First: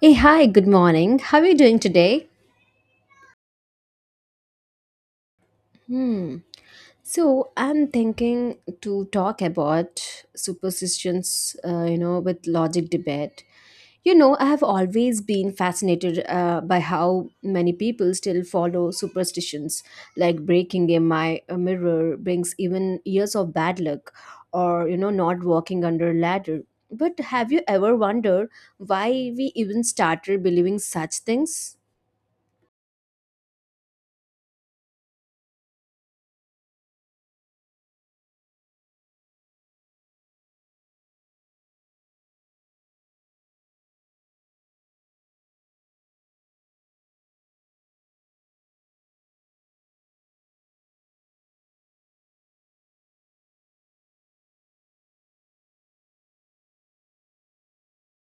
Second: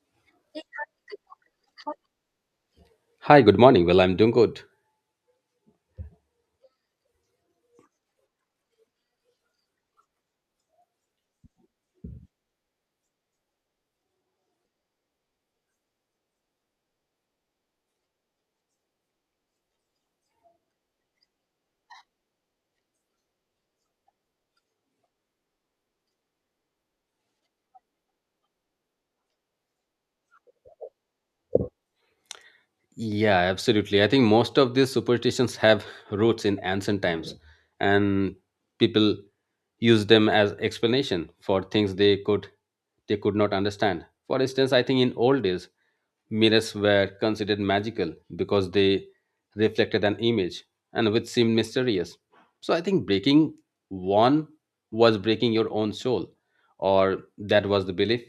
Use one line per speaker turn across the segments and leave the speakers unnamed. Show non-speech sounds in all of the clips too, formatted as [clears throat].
Hey, hi, good morning. How are you doing today?
Hi, good morning. Well, I'm doing good.
Hmm. I'm thinking to talk about superstitions, you know, with logic debate. You know, I have always been fascinated by how many people still follow superstitions, like breaking a mirror brings even years of bad luck, or, you know, not walking under a ladder. But have you ever wondered why we even started believing such things?
Yeah, absolutely. I think most of these superstitions have roots in ancient times, and people use them as explanation for things they could not understand. For instance, I think in old days, mirrors were considered magical because they reflected an image and which seemed mysterious. So I think breaking one was breaking your own soul, or that was the belief.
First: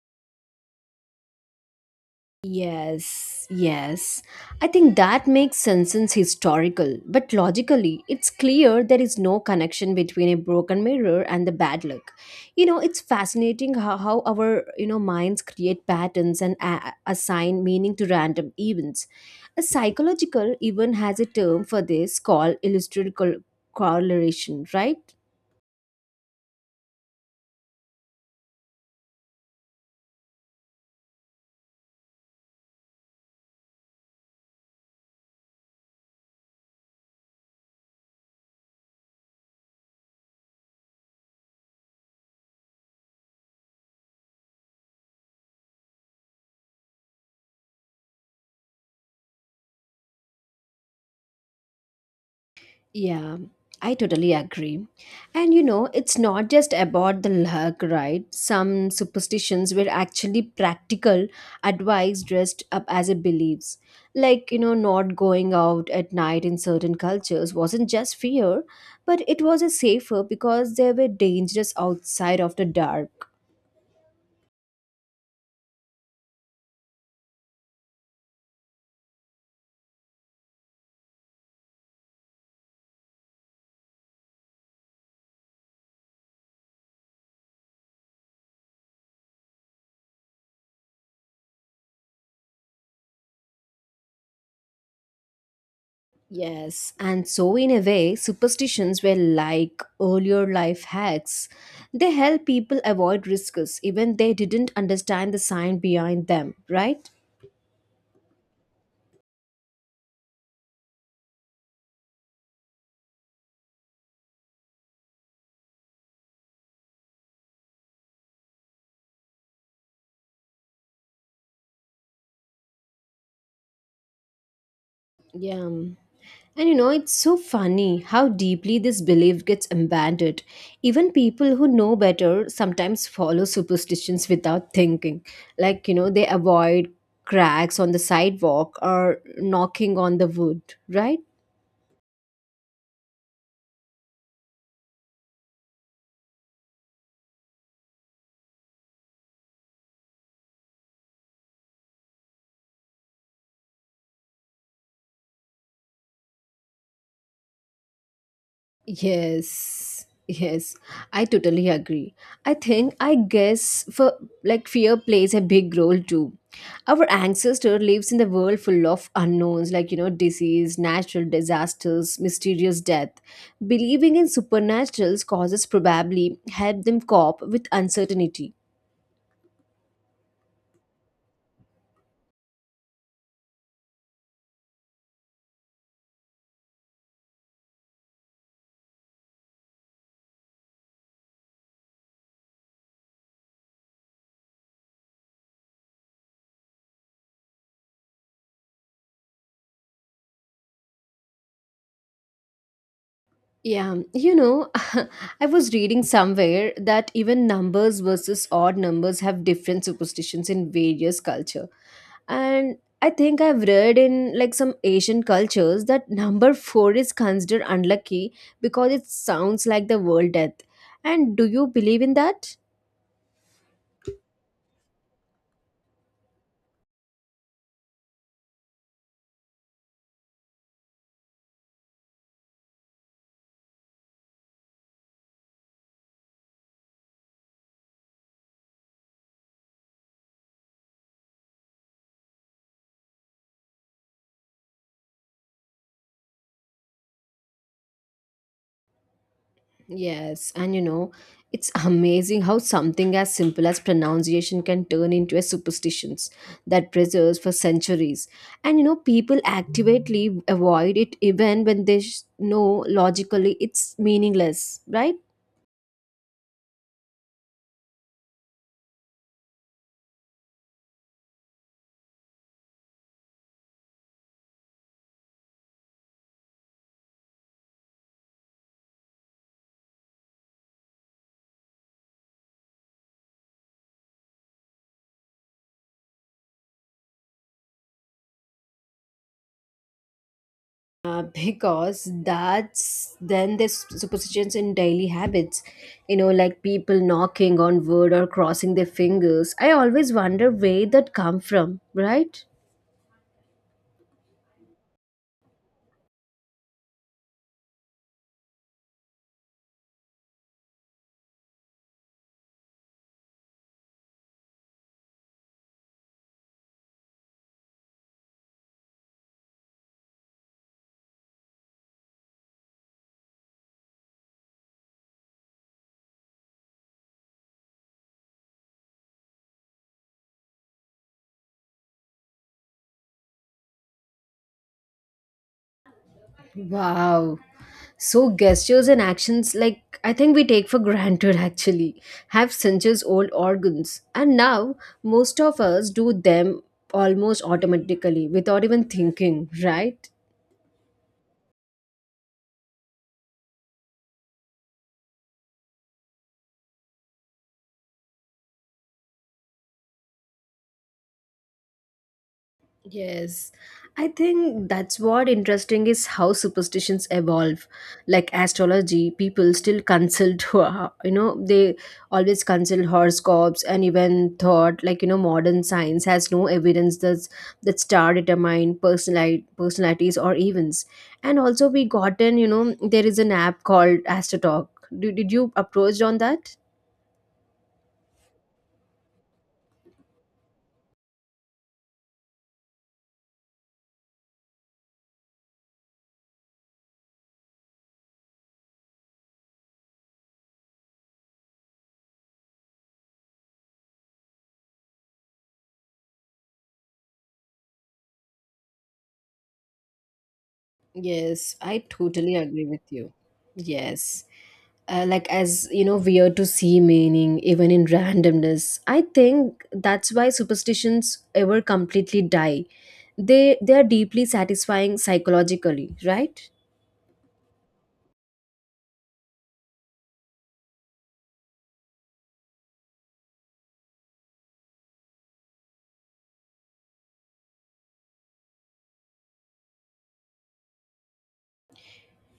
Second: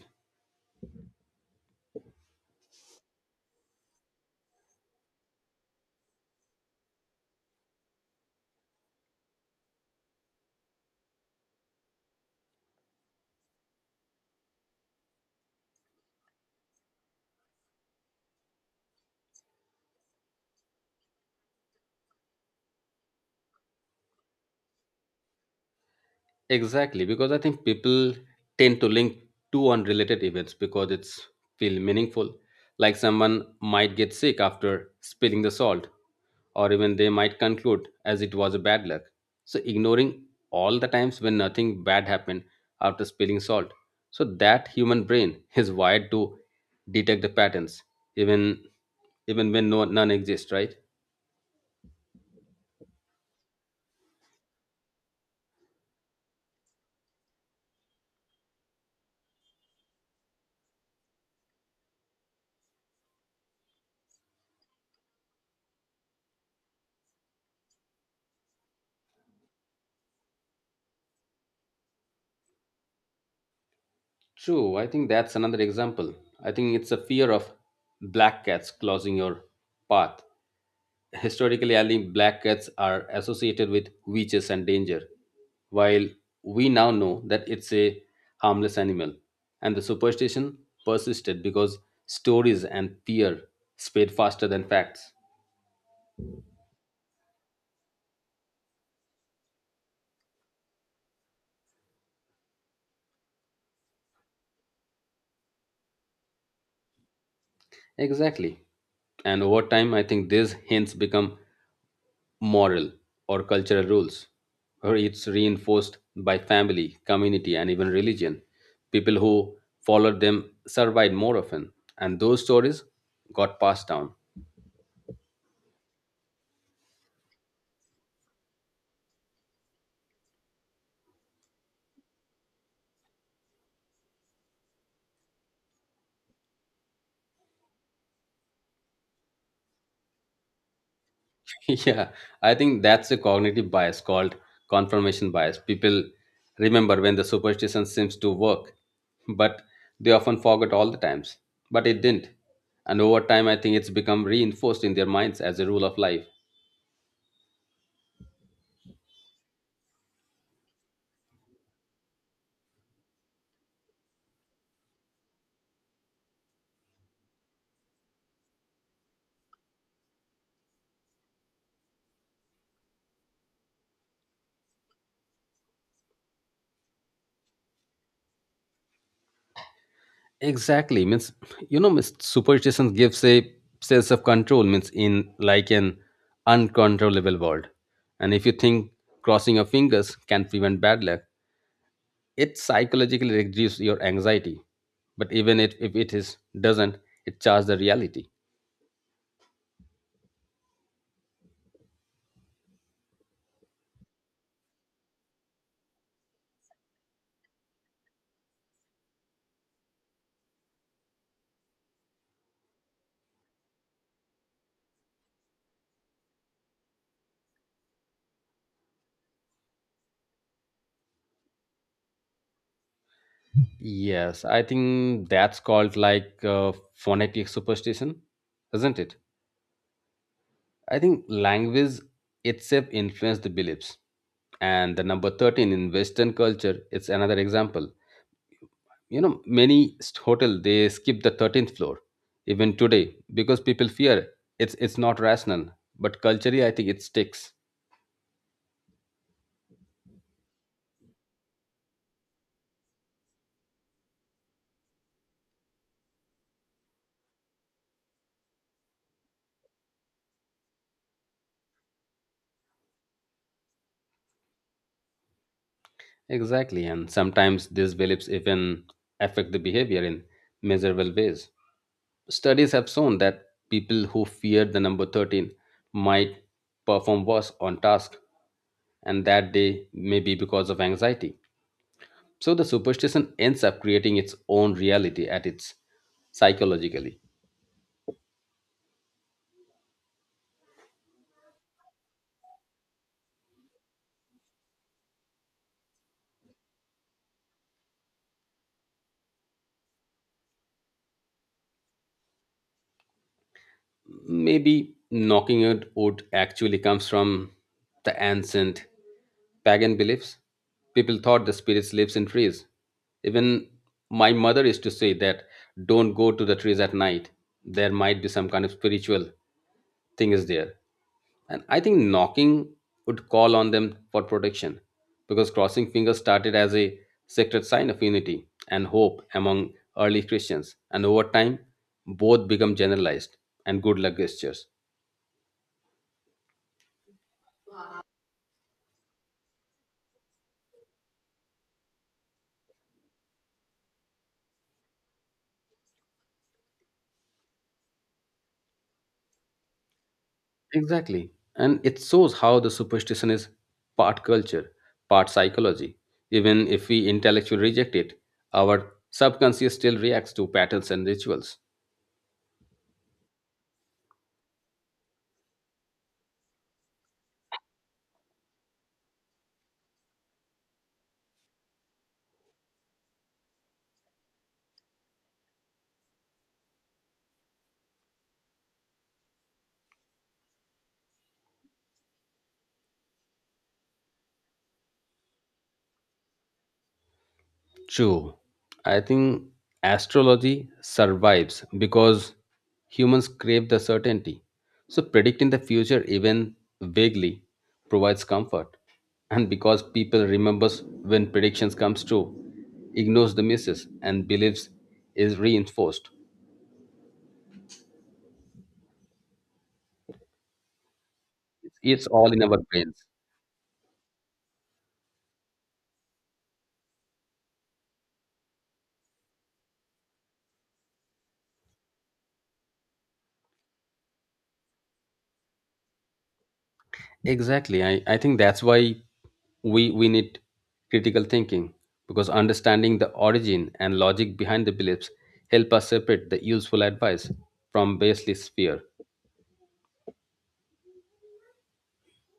Yes, yes. I think that makes Simpsons historical, but logically, it's clear there is no connection between a broken mirror and the bad luck. You know, it's fascinating how our minds create patterns and assign meaning to random events. A psychological even has a term for this called correlation, right?
Exactly, because I think people tend to link two unrelated events because it's feel meaningful. Like someone might get sick after spilling the salt, or even they might conclude as it was a bad luck. So ignoring all the times when nothing bad happened after spilling salt. So that human brain is wired to detect the patterns, even even when no none exists, right?
Yeah, I totally agree. And you know, it's not just about the luck, right? Some superstitions were actually practical advice dressed up as a beliefs. Like, you know, not going out at night in certain cultures wasn't just fear, but it was a safer because they were dangerous outside of the dark.
True, I think that's another example. I think it's a fear of black cats closing your path. Historically, I think black cats are associated with witches and danger, while we now know that it's a harmless animal. And the superstition persisted because stories and fear spread faster than facts.
Yes, and so in a way, superstitions were like earlier life hacks. They help people avoid risks even they didn't understand the sign behind them, right?
Exactly. And over time, I think these hints become moral or cultural rules, or it's reinforced by family, community, and even religion. People who followed them survived more often, and those stories got passed down.
Yeah. And you know, it's so funny how deeply this belief gets embedded. Even people who know better sometimes follow superstitions without thinking. Like, you know, they avoid cracks on the sidewalk or knocking on the wood, right?
[laughs] Yeah, I think that's a cognitive bias called confirmation bias. People remember when the superstition seems to work, but they often forget all the times. But it didn't. And over time, I think it's become reinforced in their minds as a rule of life.
Yes, yes, I totally agree. I guess, for like fear plays a big role too. Our ancestor lives in the world full of unknowns, like you know, disease, natural disasters, mysterious death. Believing in supernaturals causes probably help them cope with uncertainty.
Exactly. Means means superstition gives a sense of control, means in like an uncontrollable world. And if you think crossing your fingers can prevent bad luck, it psychologically reduces your anxiety. But even if it is doesn't, it charges the reality.
Yeah, you know, [laughs] I was reading somewhere that even numbers versus odd numbers have different superstitions in various culture. And I think I've read in like some Asian cultures that number 4 is considered unlucky because it sounds like the world death. And do you believe in that?
Yes, I think that's called like phonetic superstition, isn't it? I think language itself influences the beliefs. And the number 13 in Western culture, it's another example. You know, many st- hotel they skip the 13th floor even today because people fear it's not rational. But culturally, I think it sticks.
Yes, and you know, it's amazing how something as simple as pronunciation can turn into a superstitions that preserves for centuries. And you know, people actively avoid it even when they know logically it's meaningless, right?
Exactly, and sometimes these beliefs even affect the behavior in measurable ways. Studies have shown that people who fear the number 13 might perform worse on task and that they may be because of anxiety. So the superstition ends up creating its own reality at its psychologically.
Because that's then there's superstitions in daily habits, you know, like people knocking on wood or crossing their fingers. I always wonder where that come from, right?
Maybe knocking it wood actually comes from the ancient pagan beliefs. People thought the spirits lives in trees. Even my mother used to say that don't go to the trees at night. There might be some kind of spiritual thing is there. And I think knocking would call on them for protection because crossing fingers started as a sacred sign of unity and hope among early Christians. And over time, both become generalized and good luck gestures.
Wow. So, gestures and actions like I think we take for granted actually have centuries old organs, and now most of us do them almost automatically without even thinking, right?
Exactly. And it shows how the superstition is part culture, part psychology. Even if we intellectually reject it, our subconscious still reacts to patterns and rituals.
Yes, I think that's what interesting is how superstitions evolve. Like astrology, people still consult, [laughs] you know, they always consult horoscopes and even thought like you know modern science has no evidence that's that star determine personality personalities or events. And also we gotten you know there is an app called AstroTalk. Did you approach on that?
True. I think astrology survives because humans crave the certainty. So predicting the future even vaguely provides comfort. And because people remembers when predictions comes true, ignores the misses and beliefs is reinforced.
Yes, I
It's all
totally
in our
agree with
brains.
you. Yes. Like as you know weird to see meaning even in randomness, I think that's why superstitions ever completely die. They are deeply satisfying psychologically, right?
Exactly. I think that's why we need critical thinking because understanding the origin and logic behind the beliefs help us separate the useful advice from baseless fear.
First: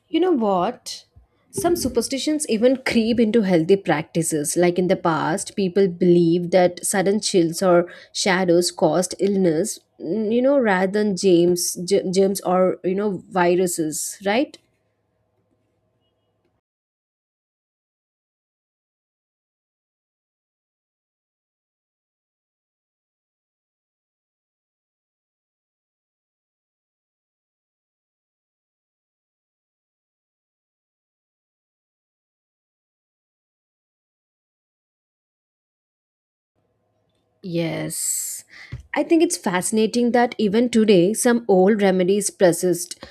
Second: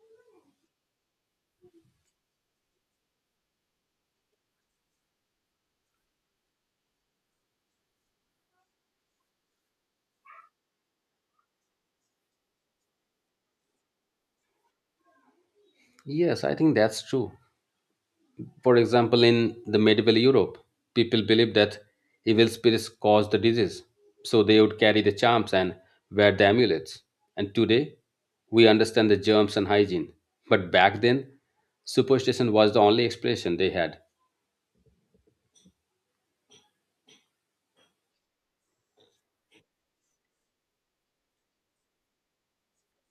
You know what, some superstitions even creep into healthy practices, like in the past people believed that sudden chills or shadows caused illness, you know, rather than germs or you know viruses, right?
Yes, I think that's true. For example, in the medieval Europe, people believed that evil spirits caused the disease, so they would carry the charms and wear the amulets. And today, we understand the germs and hygiene. But back then, superstition was the only expression they had.
Yes, I think it's fascinating that even today some old remedies persist.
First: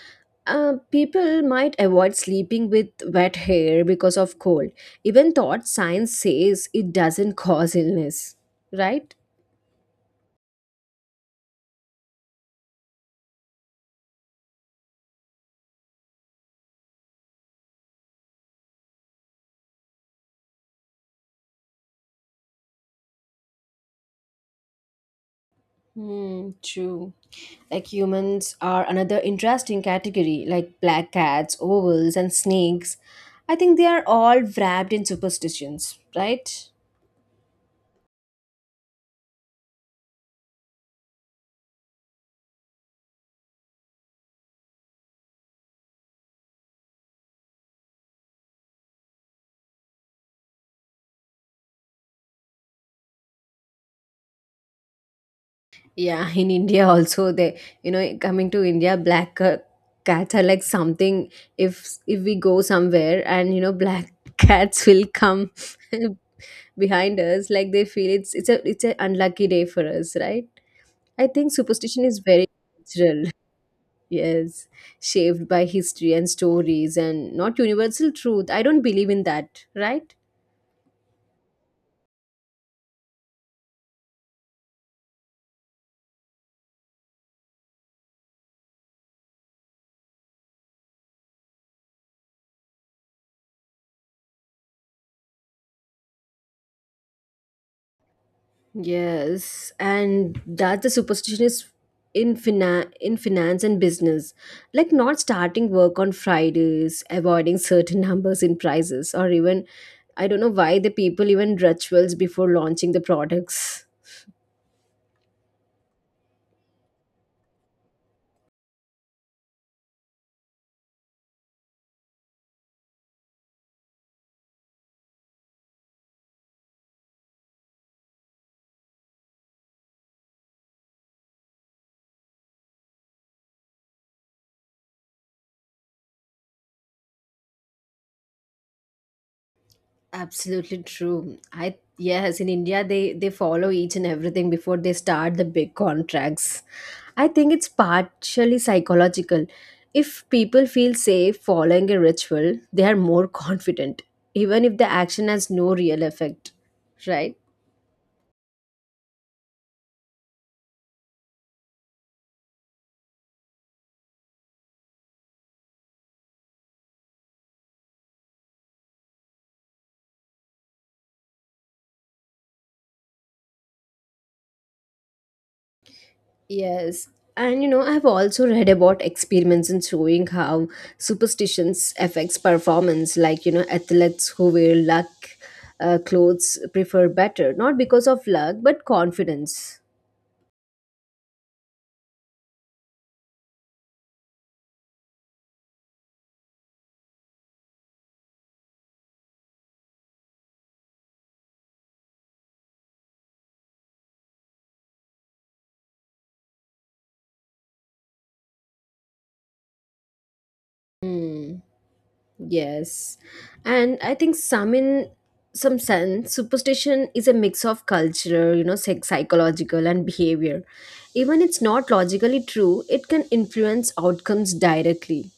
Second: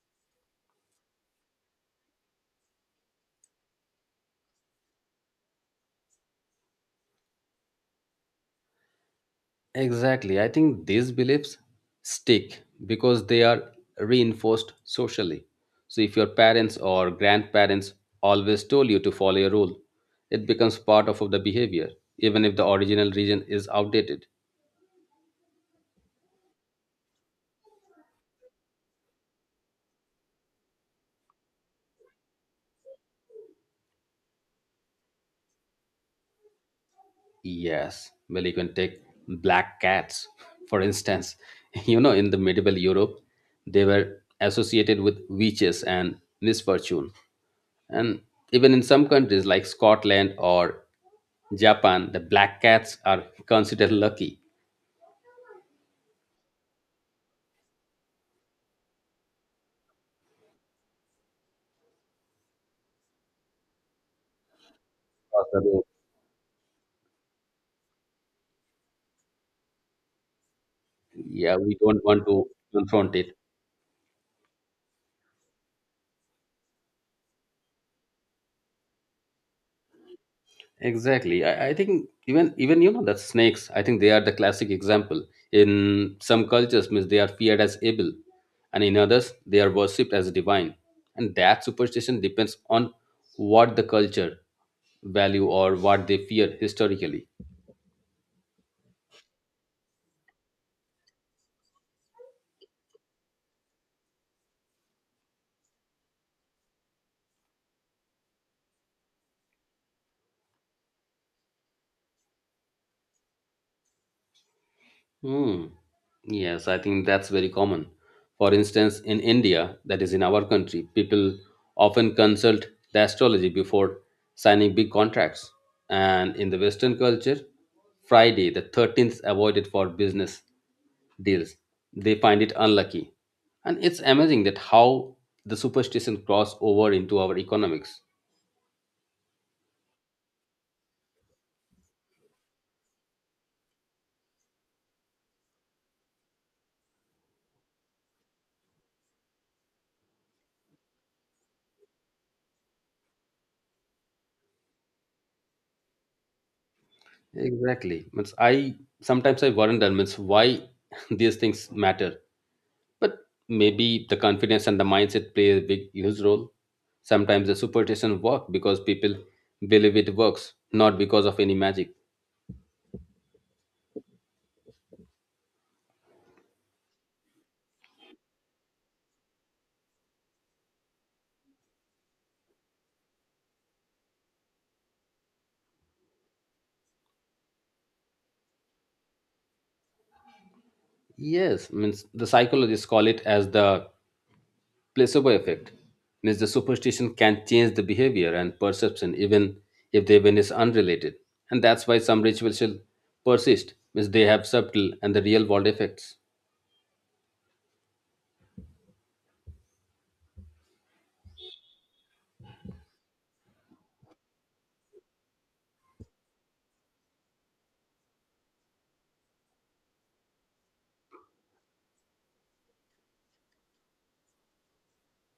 People might avoid sleeping with wet hair because of cold, even though science says it doesn't cause illness, right?
Exactly. I think these beliefs stick because they are reinforced socially. So, if your parents or grandparents always told you to follow a rule, it becomes part of the behavior, even if the original reason is outdated.
Hmm, true. Like humans are another interesting category, like black cats, owls, and snakes. I think they are all wrapped in superstitions, right?
Yes, well, you can take black cats, for instance. [laughs] You know, in the medieval Europe, they were associated with witches and misfortune. And even in some countries like Scotland or Japan, the black cats are considered lucky.
Yeah, [laughs] in India also they, you know, coming to India, black cats are like something. If we go somewhere and you know, black [laughs] cats will come
Because
[laughs] behind us, like they feel it's a it's an unlucky day for us, right? I think
yeah, we don't
superstition is
want to
very
confront
cultural.
it.
[laughs] Yes, shaped by history and stories, and not universal truth. I don't believe in that, right?
Exactly. I think even that snakes, I think they are the classic example. In some cultures, means they are feared as evil, and in others, they are worshipped as divine. And that superstition depends on what the culture value or what they fear historically.
Yes, and that the superstition is in finance and business, like not starting work on Fridays, avoiding certain [laughs] numbers in prices, or even I don't know why the people even rituals before launching the products.
Hmm. Yes, I think that's very common. For instance, in India, that is in our country, people often consult the astrology before signing big contracts. And in the Western culture, Friday, the 13th, avoided for business deals. They find it unlucky. And it's amazing that how the superstition cross over into our economics.
Absolutely true. I yes, in India they follow each and everything before they start the big contracts. I think it's partially psychological. If people feel safe following a ritual, they are more [laughs] confident, even if the action has no real effect, right?
Exactly. Means I sometimes I wonder means why [laughs] these things matter. But maybe the confidence and the mindset play a big huge role. Sometimes the superstition work because people believe it works, not because of any magic.
Yes. And you know, I've also read about experiments in showing how superstitions affects performance, like you know, athletes who wear luck clothes prefer better, not because of luck, but confidence.
Yes, means the psychologists call it as the placebo effect. Means the superstition can change the behavior and perception even if the event is unrelated. And that's why some rituals shall persist, means they have subtle and the real world effects.
Yes. And I think some in some sense, superstition is a mix of culture, you know, psychological and behavior. Even it's not logically true, it can influence outcomes directly.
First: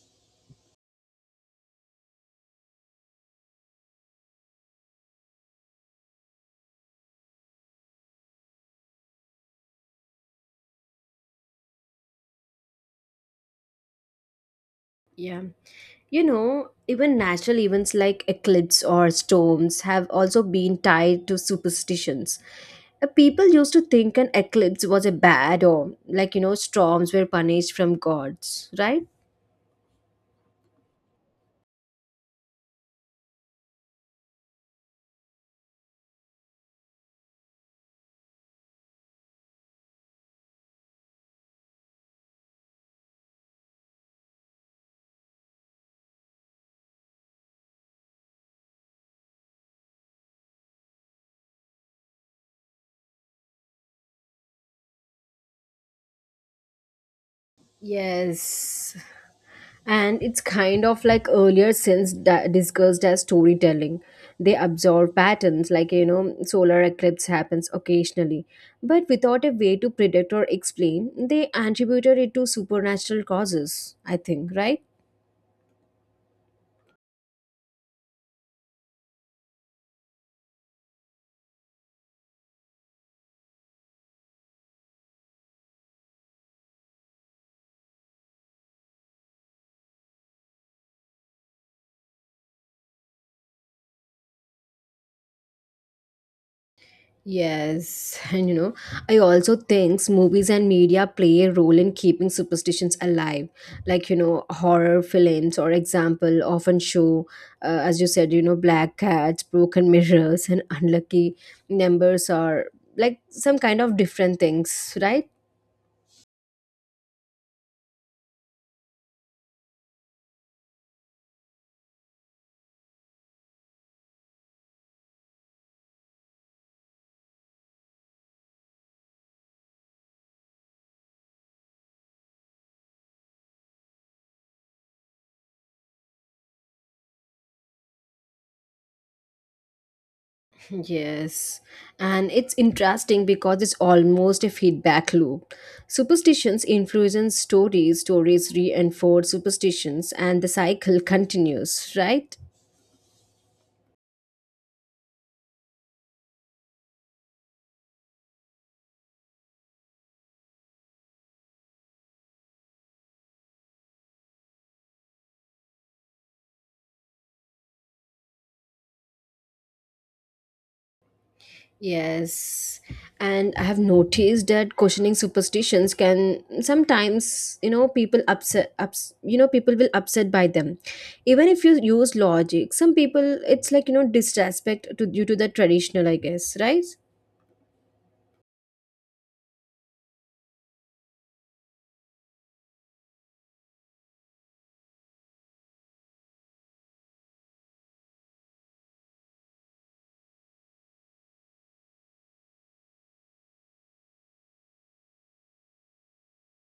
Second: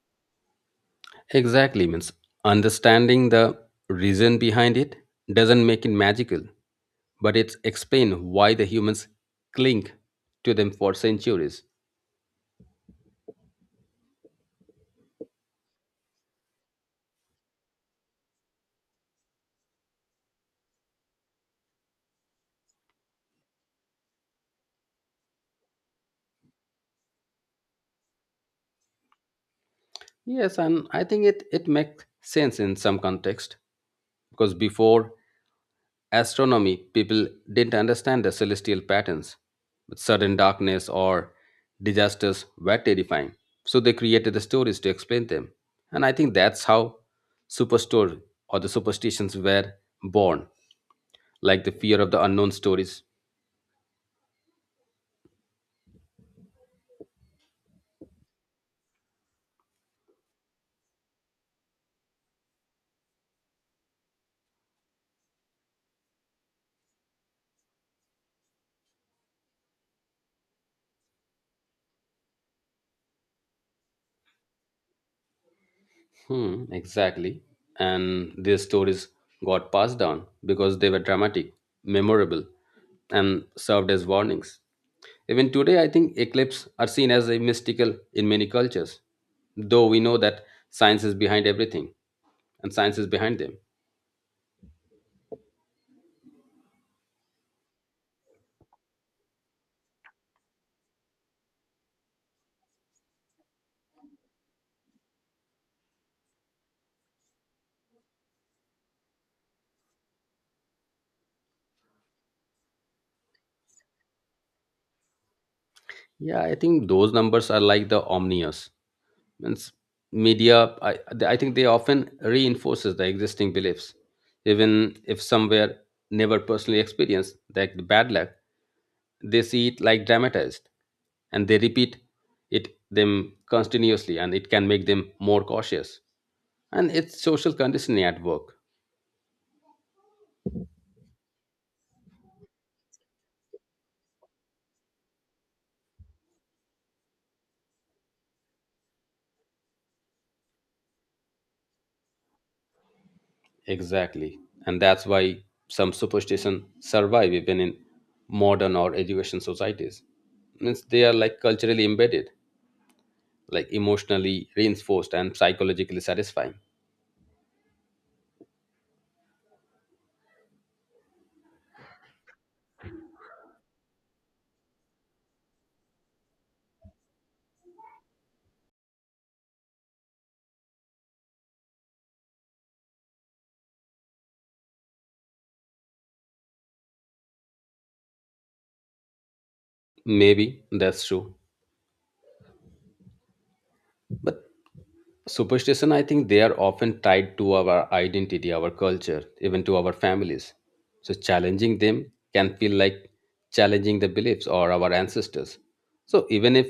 Exactly, means understanding the reason behind it doesn't make it magical, but it's explain why the humans cling to them for centuries.
Yeah. You know, even natural events like eclipse or storms have also been tied to superstitions. People used to think an eclipse was a bad or, like, you know, storms were punished from gods, right?
Yes, and I think it makes sense in some context because before astronomy, people didn't understand the celestial patterns, but sudden darkness or disasters were terrifying. So they created the stories to explain them. And I think that's how superstore or the superstitions were born, like the fear of the unknown stories.
Yes. And it's kind of like earlier since discussed as storytelling. They observe patterns, like, you know, solar eclipse happens occasionally. But without a way to predict or explain, they attributed it to supernatural causes, I think, right?
Hmm, exactly. And these stories got passed down because they were dramatic, memorable, and served as warnings. Even today, I think eclipses are seen as a mystical in many cultures, though we know that science is behind everything and science is behind them.
Yes, [laughs] and you know, I also think movies and media play a role in keeping superstitions alive. Like, you know, horror films, or example, often show, as you said, you know, black cats, broken [laughs] mirrors, and unlucky numbers or like some kind of different things, right?
Yeah, I think those numbers are like the omnius. Means media, I think they often reinforces the existing beliefs. Even if somewhere never personally experienced like the bad luck, they see it like dramatized and they repeat it them continuously and it can make them more cautious. And it's social conditioning at work.
Yes, and it's interesting because it's almost a feedback loop. Superstitions influence stories, stories reinforce superstitions, and the cycle continues, right?
Exactly. And that's why some superstition survive even in modern or education societies. Means they are like culturally embedded, like emotionally reinforced and psychologically satisfying.
Yes, and I have noticed that questioning superstitions can sometimes, you know, you know, people will upset by them. Even if you use logic, some people, it's like, you know, disrespect to, due to the traditional, I guess, right?
Maybe that's true. But superstition, I think they are often tied to our identity, our culture, even to our families. So challenging them can feel like challenging the beliefs or our ancestors. So even if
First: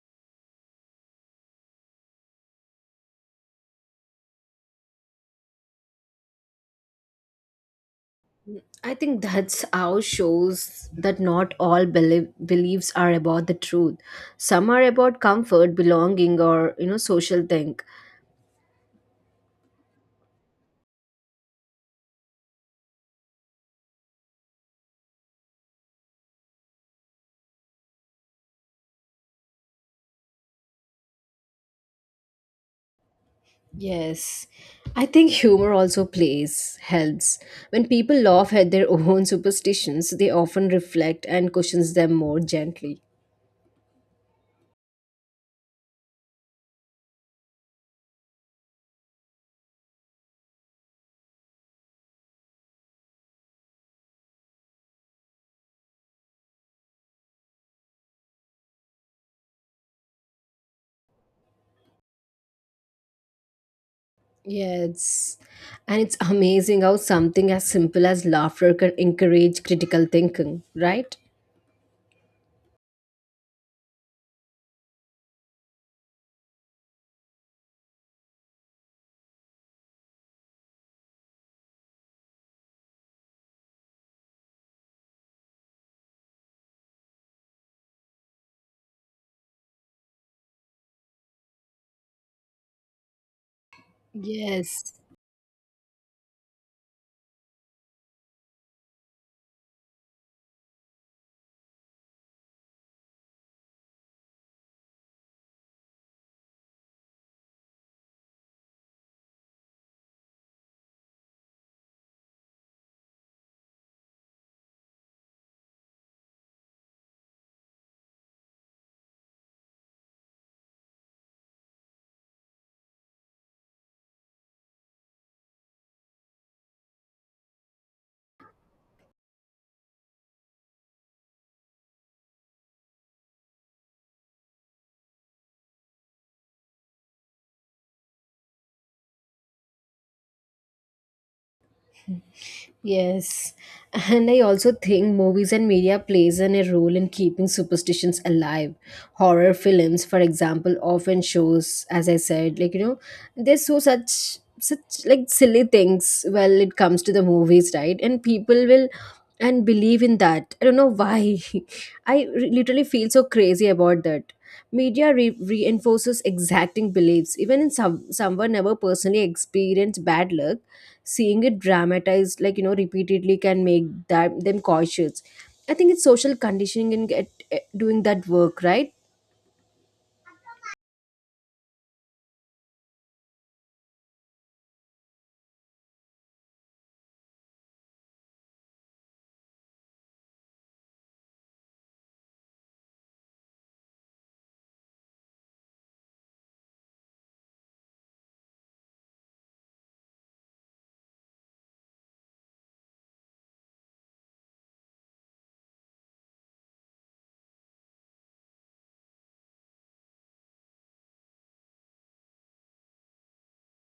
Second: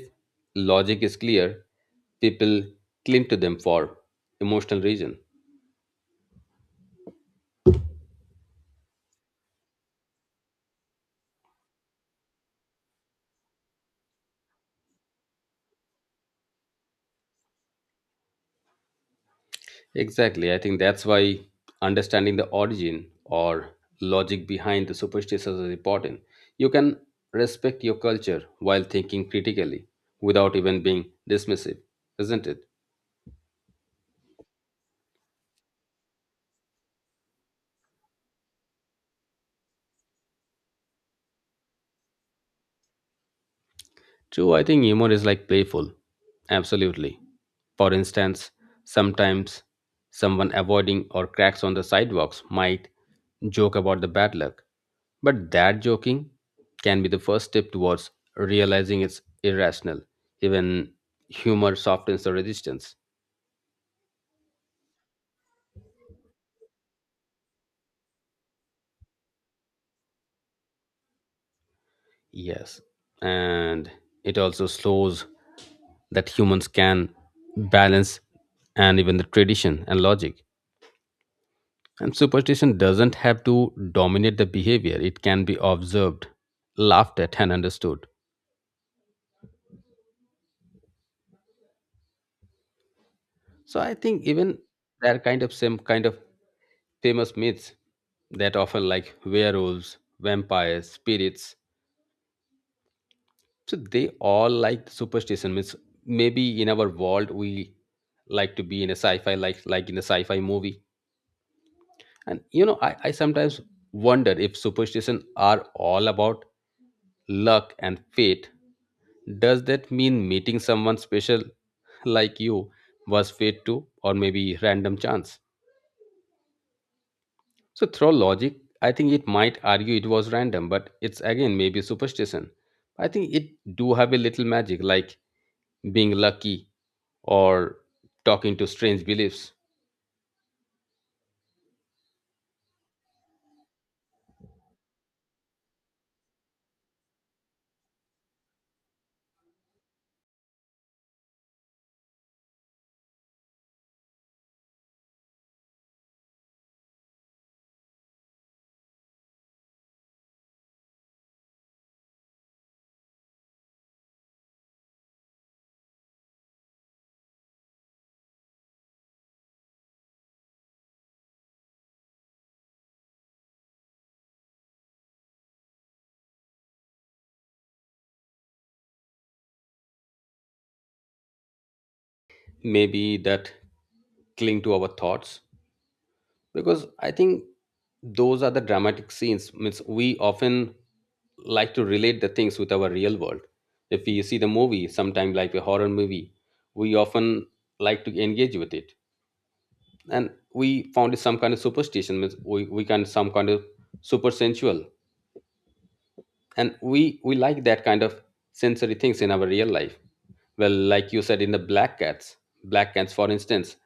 logic is clear, people cling to them for emotional reason.
I think that's how shows that not all beliefs are about the truth. Some are about comfort, belonging, or you know, social thing.
Exactly. I think that's why understanding the origin or logic behind the superstitions is important. You can respect your culture while thinking critically without even being dismissive, isn't it?
Yes, I think humor also plays helps. When people laugh at their [laughs] own superstitions, they often reflect and cushions them more gently.
True, I think humor is like playful. Absolutely. For instance, sometimes someone avoiding or cracks on the sidewalks might joke about the bad luck. But that joking can be the first step towards realizing it's irrational. Even humor softens the resistance.
Yes, and it's amazing how something as simple as laughter can encourage critical thinking, right?
Yes. And it also slows that humans can balance and even the tradition and logic. And superstition doesn't have to dominate the behavior, it can be observed, laughed at, and understood. So I think even
Yes.
that kind of same kind of famous myths that often like werewolves, vampires, spirits. So they all like superstition myths. Maybe in our world we like to be in a sci-fi like in a sci-fi movie. And I sometimes wonder if superstition are all about luck and fate. Does that mean meeting someone special [laughs] like you was fate too, or maybe random chance? So, through logic, I think it might argue it was random, but it's again maybe superstition. I think it do have a little magic, like being lucky or talking to strange beliefs.
Yes, and I also think movies and media plays an, a role in keeping superstitions alive. Horror films, for example, often shows, as I said, like you know, they show such like silly things. Well, it comes to the movies, right? And people will and believe in that. I don't know why. [laughs] I literally feel so crazy about that. Media reinforces exacting beliefs. Even in some someone never personally experienced bad luck, seeing it dramatized, like you know, repeatedly can make that, them cautious. I think it's social conditioning and get doing that work, right?
Maybe that cling to our thoughts because I think those are the dramatic scenes means we often like to relate the things with our real world if we see the movie sometime like a horror movie we often like to engage with it and we found it some kind of superstition means we can some kind of super sensual and we like that kind of sensory things in our real life well like you said in the black cats for instance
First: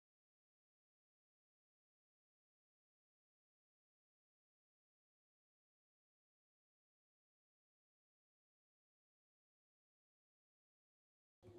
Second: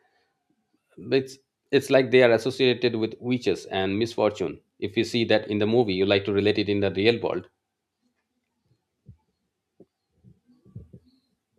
it's it's like they are associated with witches and misfortune. If you see that in the movie, you like to relate it in the real world,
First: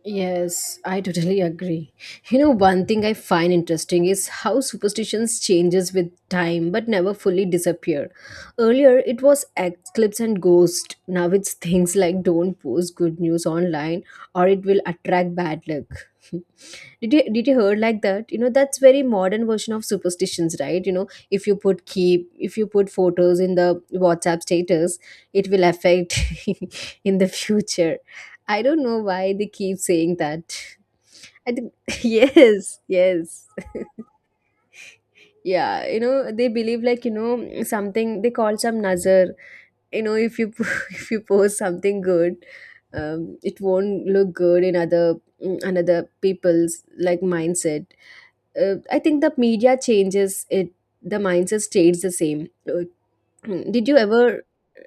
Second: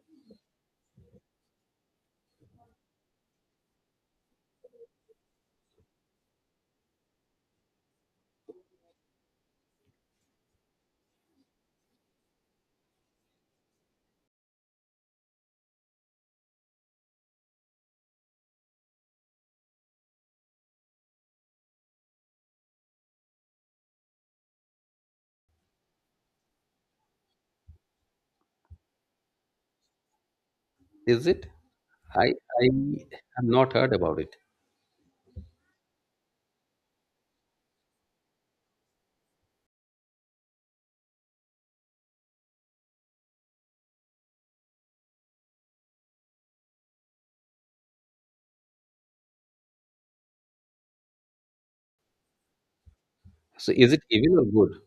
Yes, I totally agree. You know, one thing I find interesting is how superstitions changes with time but never fully disappear. Earlier it was eclipse and ghost. Now it's things like don't post good news online or it will attract bad luck. [laughs] Did you heard like that? You know, that's very modern version of superstitions, right? You know, if you put photos in the WhatsApp status, it will affect [laughs] in the future. I don't know why they keep saying that.
is it?
I think [laughs]
I I
yes,
have
yes.
not heard about it.
Yeah, you know, they believe like, you know, something they call some nazar. You know, if you [laughs] if you post something good, it won't look good in other in another people's like mindset. I think the media changes it. The mindset stays the same. [clears throat]
So
Did
is
you
it evil
ever?
or good?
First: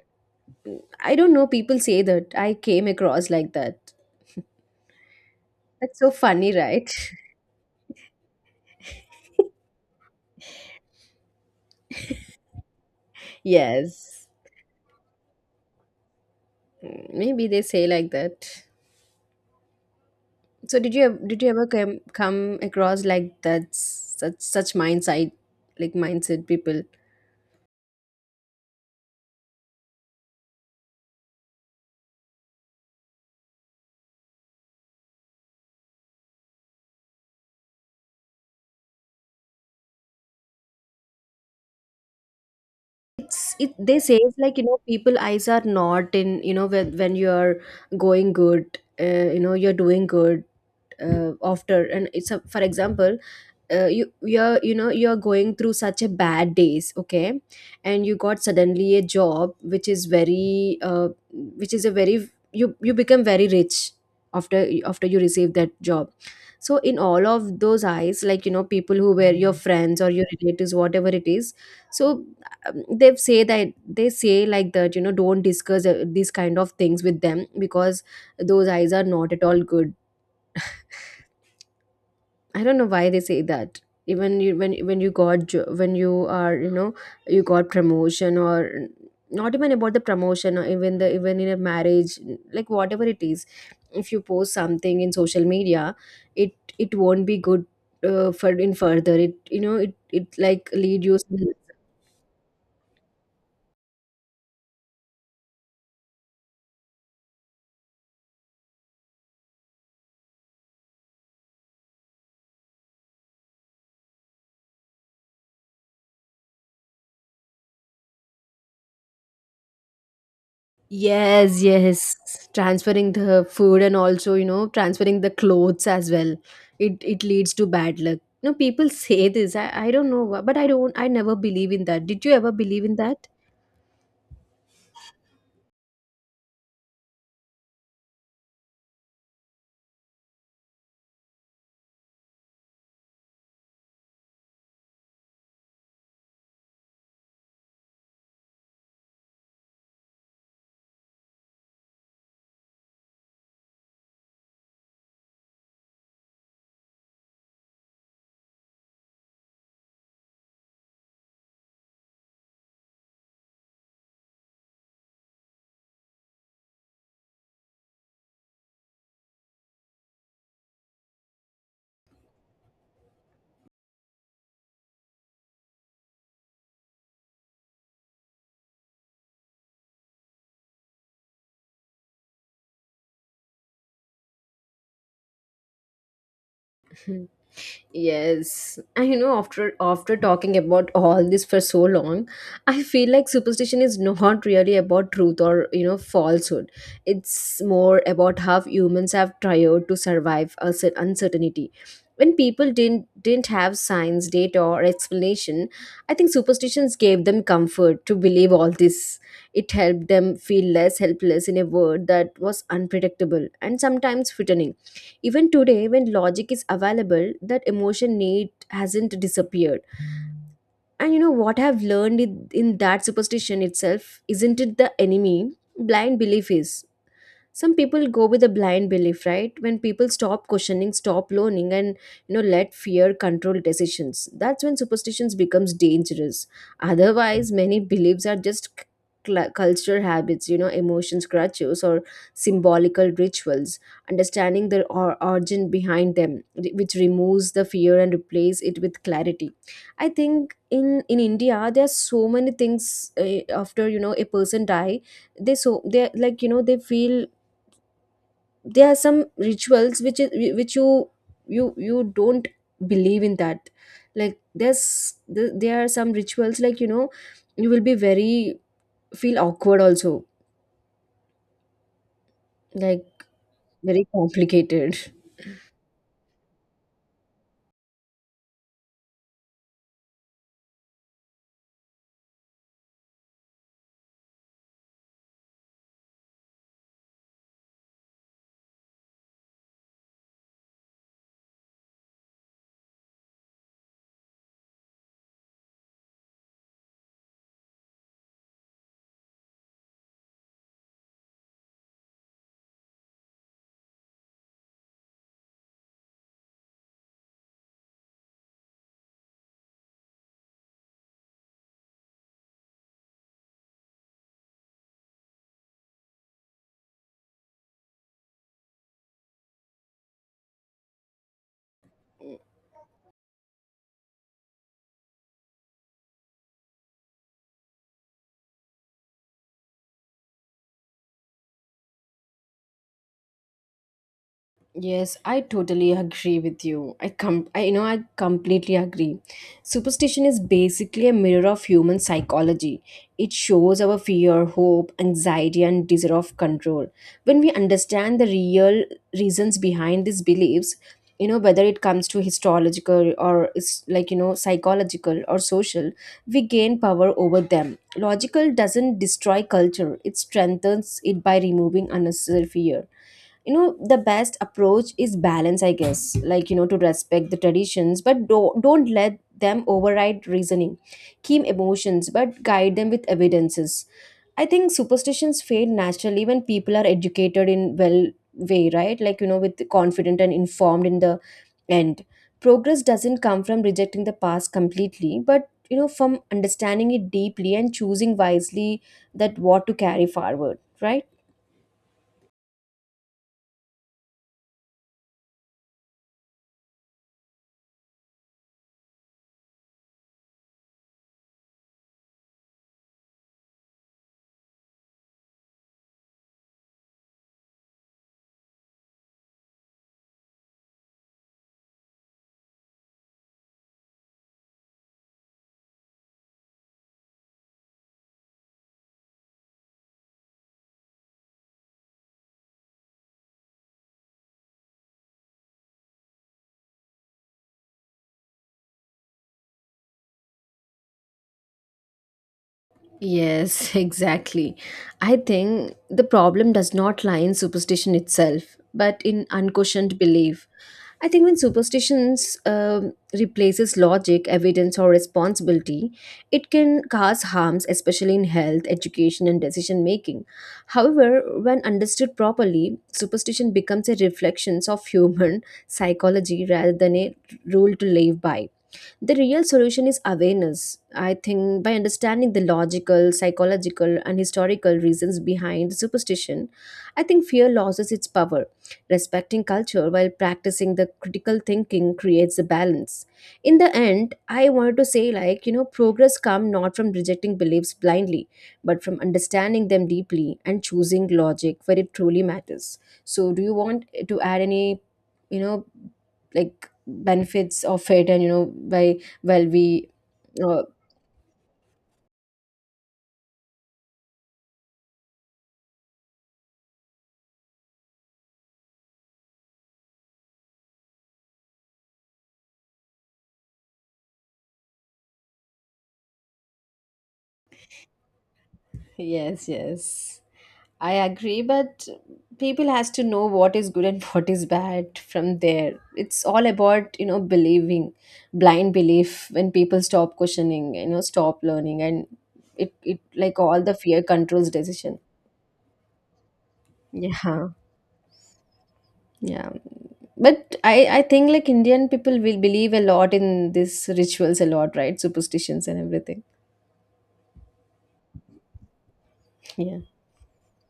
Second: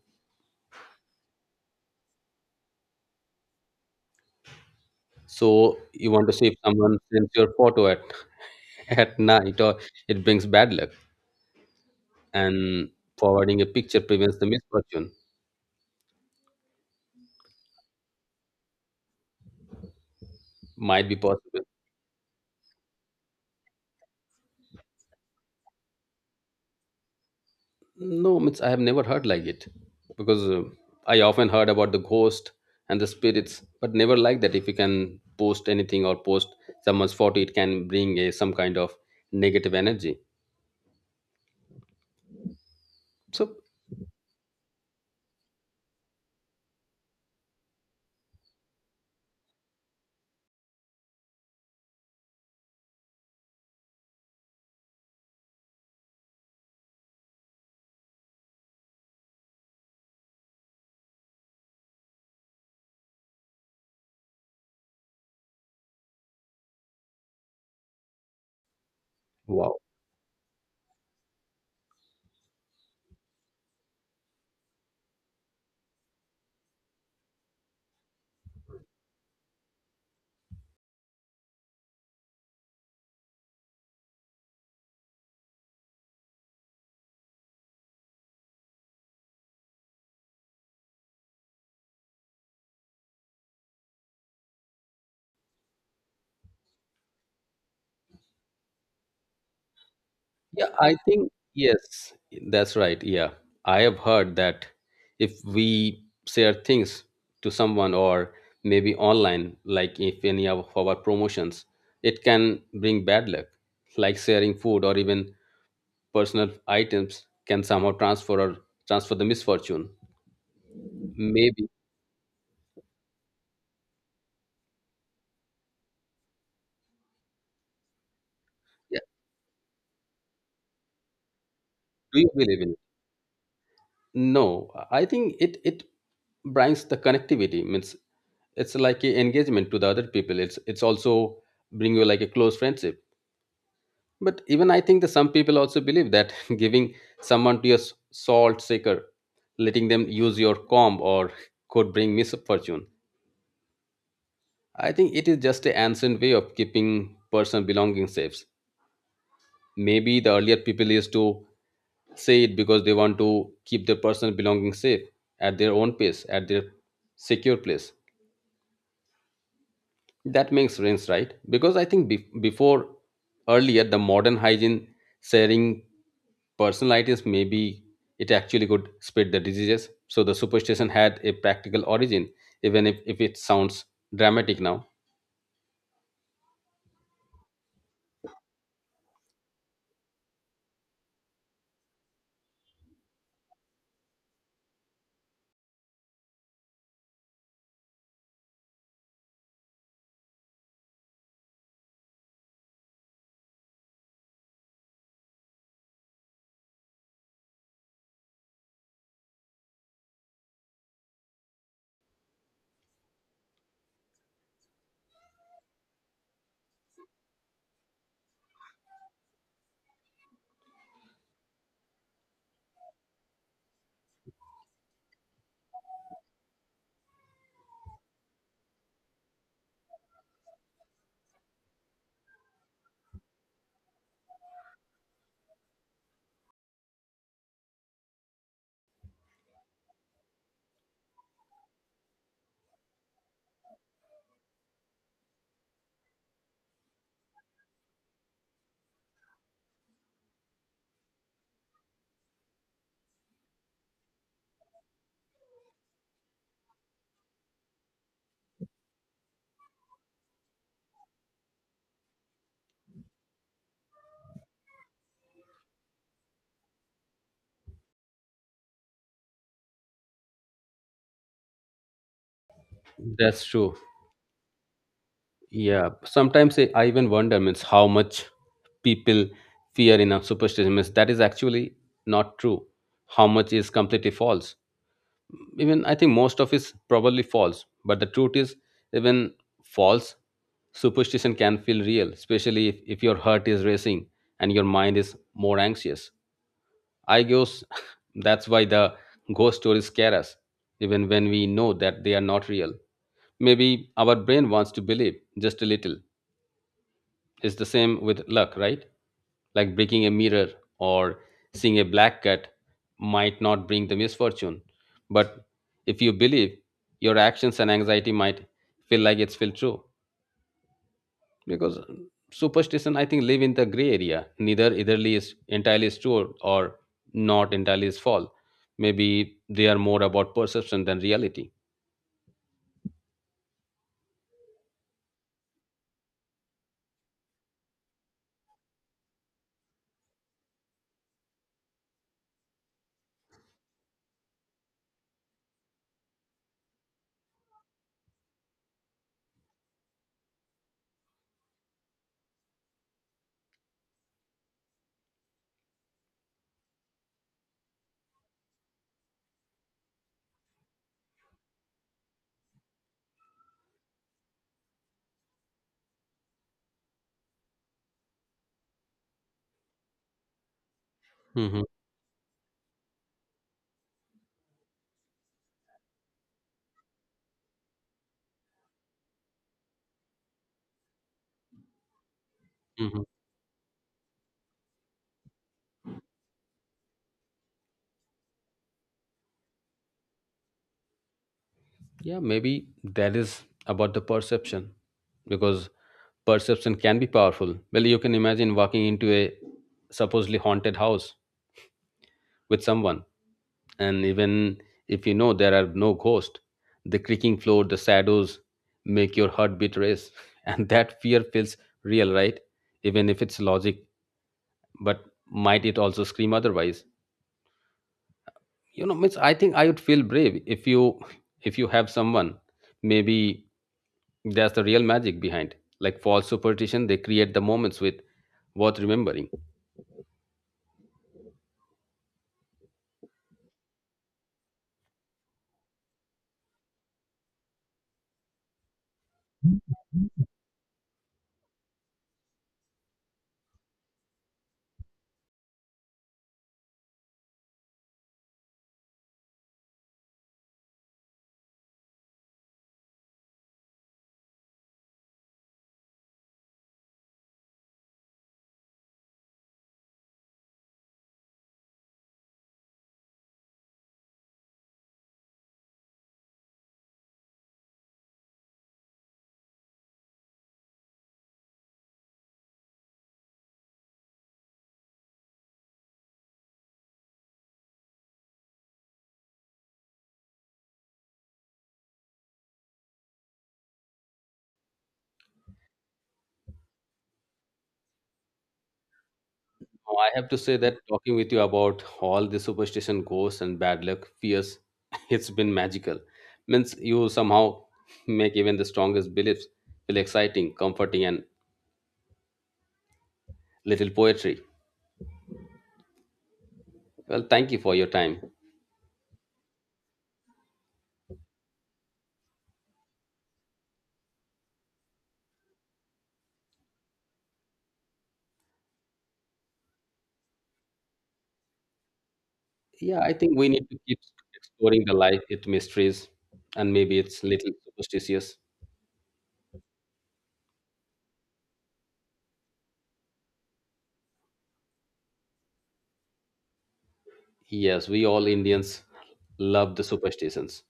I don't know. People say that. I came across like that.
So
That's so
you want to see
funny,
if
right?
someone sends your photo at [laughs] at night or it brings bad luck, and
[laughs]
forwarding a picture
Yes.
prevents the misfortune.
Maybe they say like that. So
Might be
did you
possible.
ever come across like that such mindset like mindset people?
No, means I have never heard like it because I often heard about the ghost and the spirits, but never like that. If you can post anything or post someone's photo, it can bring a some kind of negative energy.
It's
So
it they say it's like you know people eyes are not in you know when you're going good you know you're doing good. After and It's a, for example you know you're going through such a bad days, okay, and you got suddenly a job which is very which is a very you you become very rich after you receive that job, so in all of those eyes like you know people who were your
wow,
friends or your relatives whatever it is, so they say like that you know don't discuss these kind of things with them, because those eyes are not at all good. I don't know why they say that. Even you, when you got when you are you got promotion or not even about the promotion or even the even in a marriage, like whatever it is, if you post something in social media, it it won't be good for in further. It
yeah,
like
I
lead you.
think yes, that's right. Yeah, I have heard that if we share things to someone or maybe online, like if any of our promotions, it can bring bad luck, like sharing food or even personal items can somehow transfer or transfer the misfortune
Yes,
maybe.
yes. Transferring the food and also, you know, transferring the clothes as well. It leads to bad luck. You know, people
Yeah.
say this. I don't know, but I don't. I never believe in that.
Do
Did
you
you ever
believe in it?
believe in that?
No, I think it brings the connectivity means it's like a engagement to the other people. It's also bring you like a close friendship, but even I think that some people also believe that [laughs] giving someone to your salt shaker, letting them use your comb or could bring misfortune. I think it is just an ancient way of keeping personal belongings safe. Maybe the earlier people used to say it because they want to keep their personal belongings safe at their own pace, at their secure place. That makes sense, right? Because I think before earlier the modern hygiene, sharing personal items maybe it actually could spread the diseases, so the superstition had a practical origin even if it sounds dramatic now.
[laughs] Mhm. Yes, and you know, after talking about all this for so long, I feel like superstition is [laughs] not really about truth or you know falsehood. It's more about how humans have tried to survive a uncertainty. When people didn't have science, data, or explanation, I think superstitions gave them comfort to believe all this. It helped them feel less helpless in a world that was unpredictable and sometimes frightening. Even today, when logic is available, that emotion need hasn't disappeared. And you know what I've learned in that superstition itself isn't it the enemy? Blind belief is, some people go with a blind belief, right? When people stop questioning, stop learning and you know let fear control decisions, that's when superstitions becomes dangerous. Otherwise, many beliefs are just cultural habits, you know, emotions crutches or symbolical rituals. Understanding the origin behind them which removes the fear and replace it with clarity. I think in India there are so many things, after you know a person die, they so they like you know they feel there are some rituals which is which you you don't believe in that. Like there's, there are some rituals, like you know, you will be very, feel awkward also, like,
That's true.
very complicated.
Yeah, sometimes I even wonder means how much people fear in a superstition means that is actually not true. How much is completely false? Even I think most of is probably false. But the truth is even false superstition can feel real, especially if your heart is racing and your mind is more anxious. I guess [laughs] that's why the ghost stories scare us, even when we know that they are not real. Maybe our brain wants to believe just a little. It's the same with luck, right? Like breaking a mirror or seeing a black cat might not bring the misfortune. But if you believe, your actions and anxiety might feel like it's feel true. Because superstition, I think, live in the gray area. Neither eitherly is entirely is true or not entirely is false. Maybe they are more about perception than reality.
Yes, I totally agree with you. I you know I completely agree. Superstition is basically a mirror of human psychology. It shows our fear, hope, anxiety and desire of control. When we understand the real reasons behind these beliefs, you know whether it comes to histological or is like you know psychological or social, we gain power over them. Logical doesn't destroy culture. It strengthens it by removing unnecessary fear. You know, the best approach is balance, I guess. Like you know, to respect the traditions but don't let them override reasoning. Keep
Hmm.
emotions but guide them with evidences. I think superstitions fade naturally when people are educated in well way, right? Like you know, with confident and informed in the end, progress
Hmm.
doesn't come from rejecting the past completely but you know from understanding it deeply and choosing wisely. That what to carry forward, right?
Yeah, maybe that is about the perception. Because perception can be powerful. Well, you can imagine walking into a supposedly haunted house with someone, and even if you know there are no ghosts, the creaking floor, the shadows make your heartbeat race, [laughs] and that fear feels real, right? Even if it's logic, but might it also scream otherwise? Means I think I would feel brave if you have someone. Maybe that's the real magic behind. Like false superstition, they create the moments with worth remembering.
Yes, [laughs] exactly. I think the problem does not lie in superstition itself, but in unquestioned belief. I think when superstitions replaces logic, evidence, or responsibility, it can cause harms, especially in health, education, and decision making. However, when understood properly, superstition becomes a reflection of human [laughs] psychology rather than a rule to live by. The real solution is awareness. I think by understanding the logical, psychological, and historical reasons behind superstition, I think fear loses its power. Respecting culture while practicing the critical thinking creates a balance. In the end, I wanted to say, like, you know, progress come not from rejecting beliefs blindly, but from understanding them deeply and choosing logic where it truly matters. So do you want to add any, you know, like benefits of it and you know by well we
Oh, I have to say
uh,
that talking with you about all the superstition, ghosts, and bad luck, fears, [laughs] it's been magical. Means you somehow make even the strongest beliefs feel exciting, comforting, and little poetry. Well, thank you for your time.
Yes, yes. I agree, but people has to know what is good and [laughs] what is bad from there. It's all about, you know, believing, blind belief when people stop questioning, you know, stop learning and it
Yeah, I think
like
we
all
need
the
to keep
fear controls
exploring the
decision.
life, its mysteries, and maybe it's
Yeah.
little superstitious.
Yeah. But I think like Indian people will believe a lot in these rituals a lot, right? Superstitions and everything.
Yes, we all Indians love
Yeah.
the superstitions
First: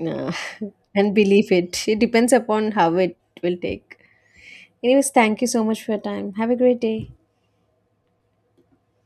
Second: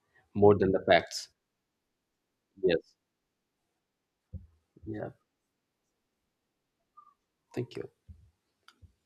Uh,
more
[laughs]
than the
and
facts.
believe it. It depends upon how
Yes.
it will take. Anyways,
Yeah.
thank you so much for your time. Have a great day.
Thank you.